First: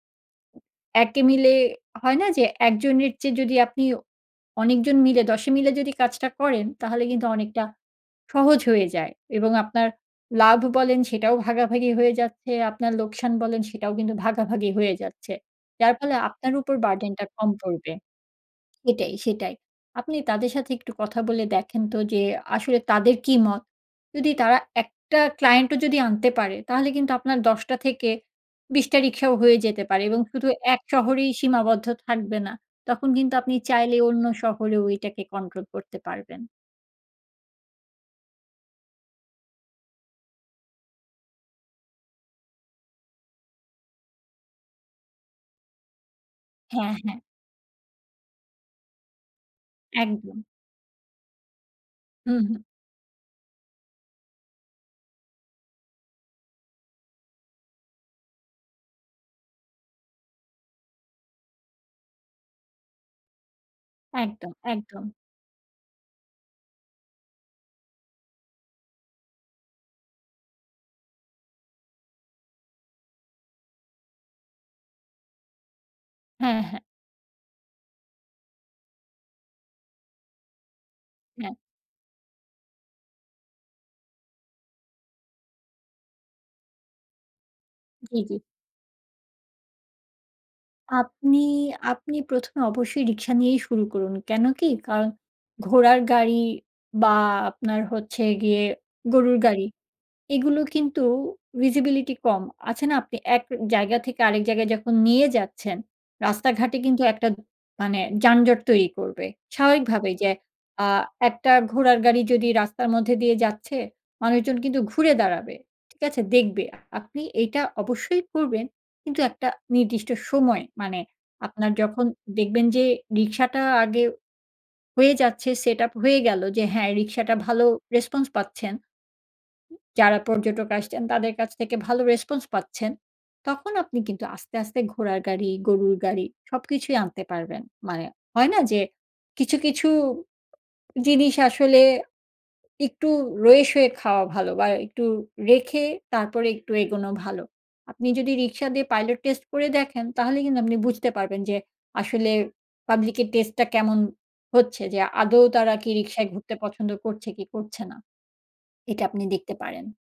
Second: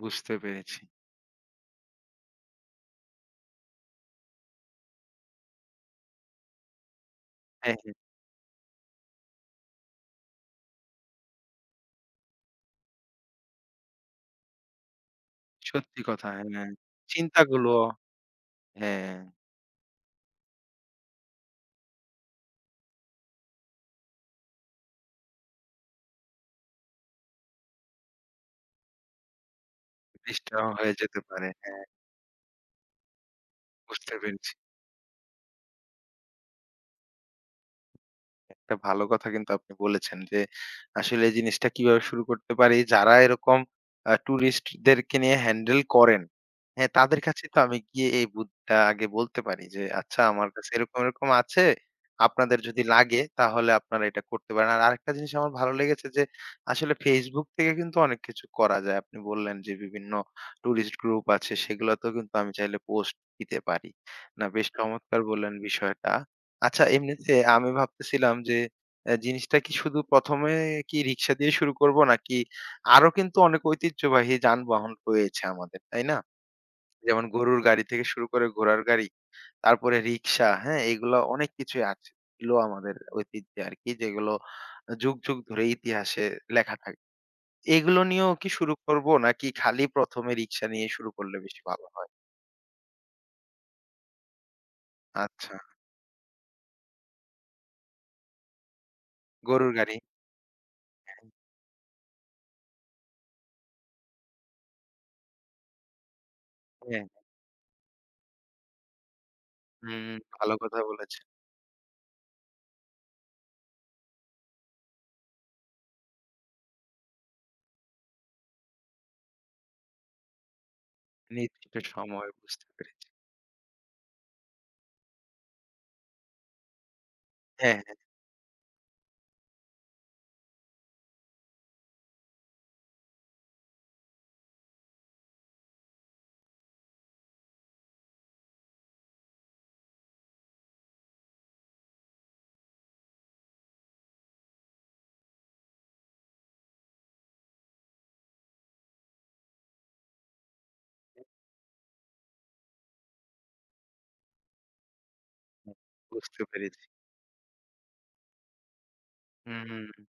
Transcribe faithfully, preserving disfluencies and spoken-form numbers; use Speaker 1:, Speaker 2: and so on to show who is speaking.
Speaker 1: বুঝতে পেরেছি।
Speaker 2: একে মিলে হয় না যে? একজনের চেয়ে যদি আপনি অনেকজন মিলে, দশে মিলে যদি কাজটা করেন, তাহলে কিন্তু অনেকটা
Speaker 1: হ্যাঁ, হ্যাঁ।
Speaker 2: সহজ হয়ে যায়। এবং আপনার লাভ বলেন, সেটাও ভাগাভাগি হয়ে যাচ্ছে, আপনার লোকসান বলেন, সেটাও কিন্তু ভাগাভাগি হয়ে যাচ্ছে। যার
Speaker 1: সত্যি
Speaker 2: ফলে
Speaker 1: কথা
Speaker 2: আপনার
Speaker 1: হ্যাঁ।
Speaker 2: উপর burden টা কম
Speaker 1: চিন্তাগুলো
Speaker 2: পড়বে সেটাই,
Speaker 1: হ্যাঁ।
Speaker 2: সেটাই। আপনি তাদের সাথে একটু কথা বলে দেখেন তো যে, আসলে তাদের কি মত। যদি তারা একটা ক্লায়েন্টও যদি আনতে পারে, তাহলে কিন্তু আপনার দশ টা থেকে বিশ টা রিক্সাও হয়ে যেতে পারে এবং
Speaker 1: বিশ
Speaker 2: শুধু
Speaker 1: টাও
Speaker 2: এক
Speaker 1: হয়ে যেতে
Speaker 2: শহরেই
Speaker 1: পারে, হ্যাঁ।
Speaker 2: সীমাবদ্ধ থাকবে না। তখন কিন্তু আপনি চাইলে
Speaker 1: বুঝতে
Speaker 2: অন্য
Speaker 1: পেরেছি।
Speaker 2: শহরেও এইটাকে কন্ট্রোল করতে পারবেন।
Speaker 1: একটা ভালো কথা কিন্তু আপনি বলেছেন যে, আসলে এই জিনিসটা কিভাবে শুরু করতে পারি, যারা এরকম আ টুরিস্ট দেরকে নিয়ে হ্যান্ডেল করেন হ্যাঁ,
Speaker 2: হ্যাঁ, হ্যাঁ।
Speaker 1: তাদের কাছে তো আমি গিয়ে এই বুদ টা আগে বলতে পারি যে, আচ্ছা
Speaker 2: একদম।
Speaker 1: আমার কাছে এরকম, এরকম আছে।
Speaker 2: হু, হু।
Speaker 1: আপনাদের যদি লাগে, তাহলে আপনারা এটা করতে পারেন। আর আরেকটা জিনিস আমার ভালো লেগেছে যে, আসলে Facebook থেকে কিন্তু অনেক কিছু করা যায়। আপনি বললেন যে, বিভিন্ন টুরিস্ট গ্রুপ আছে, সেগুলাতেও কিন্তু আমি চাইলে পোস্ট দিতে পারি। না,
Speaker 2: একদম,
Speaker 1: বেশ
Speaker 2: একদম।
Speaker 1: চমৎকার বললেন বিষয়টা! আচ্ছা, এমনিতে আমি ভাবতেছিলাম যে, অ্যা জিনিসটা কি শুধু প্রথম এ কি রিক্সা দিয়ে শুরু করবো? নাকি আরো কিন্তু অনেক ঐতিহ্যবাহী যানবাহন রয়েছে আমাদের, তাই না?
Speaker 2: হ্যাঁ, হ্যাঁ।
Speaker 1: যেমন গরুর গাড়ি থেকে শুরু করে ঘোড়ার গাড়ি, তারপরে রিক্সা, হ্যাঁ? এইগুলা অনেক
Speaker 2: হ্যাঁ।
Speaker 1: কিছুই আছে ইলো আমাদের ঐতিহ্য আরকি, যেগুলো আ যুগ, যুগ ধরে ইতিহাসে লেখা থাক এইগুলো
Speaker 2: জি,
Speaker 1: নিয়েও
Speaker 2: জি।
Speaker 1: কি শুরু করবো? নাকি খালি প্রথম এ রিক্সা নিয়ে শুরু করলে
Speaker 2: আপনি
Speaker 1: বেশি ভালো হয়?
Speaker 2: আপনি প্রথম এ অবশ্যই রিক্সা নিয়েই শুরু করুন, কেন কি? কারণ
Speaker 1: আচ্ছা।
Speaker 2: ঘোড়ার গাড়ি বা আপনার হচ্ছে গিয়ে গরুর গাড়ি।
Speaker 1: গরুর গাড়ি।
Speaker 2: এগুলো কিন্তু
Speaker 1: হ্যাঁ।
Speaker 2: visibility কম, আছে না? আপনি এক জায়গা থেকে আরেক জায়গায় যখন নিয়ে যাচ্ছেন, রাস্তাঘাটে কিন্তু
Speaker 1: হ্যাঁ।
Speaker 2: একটা মানে যানজট তৈরি করবে।
Speaker 1: হু,
Speaker 2: স্বাভাবিকভাবে
Speaker 1: হু
Speaker 2: যে
Speaker 1: ভালো কথা
Speaker 2: আ
Speaker 1: বলেছেন।
Speaker 2: একটা ঘোড়ার গাড়ি যদি রাস্তার মধ্যে দিয়ে যাচ্ছে, মানুষজন কিন্তু ঘুরে দাঁড়াবে, ঠিক আছে? দেখবে। [unintelligible] আপনি এইটা অবশ্যই করবেন। কিন্তু একটা নির্দিষ্ট সময়, মানে আপনার
Speaker 1: নির্দিষ্ট
Speaker 2: যখন
Speaker 1: সময়
Speaker 2: দেখবেন
Speaker 1: বুঝতে
Speaker 2: যে
Speaker 1: পেরেছি।
Speaker 2: রিক্সাটা আগে হয়ে যাচ্ছে, সেটআপ হয়ে গেলো, যে হ্যাঁ, রিক্সাটা ভালো
Speaker 1: হ্যাঁ, হ্যাঁ।
Speaker 2: রেসপন্স পাচ্ছেন যারা পর্যটক আসছেন, তাদের কাছ থেকে ভালো রেসপন্স পাচ্ছেন। তখন আপনি কিন্তু আস্তে, আস্তে ঘোড়ার গাড়ি, গরুর গাড়ি সবকিছুই আনতে পারবেন। মানে হয়না? যে কিছু, কিছু জিনিস আসলে একটু রয়েসয়ে খাওয়া ভালো বা একটু রেখে তারপরে একটু এগোনো ভালো। আপনি যদি রিক্সা দিয়ে পাইলট টেস্ট করে দেখেন, তাহলে কিন্তু আপনি বুঝতে পারবেন যে আসলে পাবলিক এর টেস্টটা কেমন হচ্ছে। যে আদৌ তারা কি রিক্সায়
Speaker 1: বুঝতে
Speaker 2: ঘুরতে
Speaker 1: পেরেছি।
Speaker 2: পছন্দ করছে, কি করছে না। এটা আপনি দেখতে পারেন।
Speaker 1: উহু।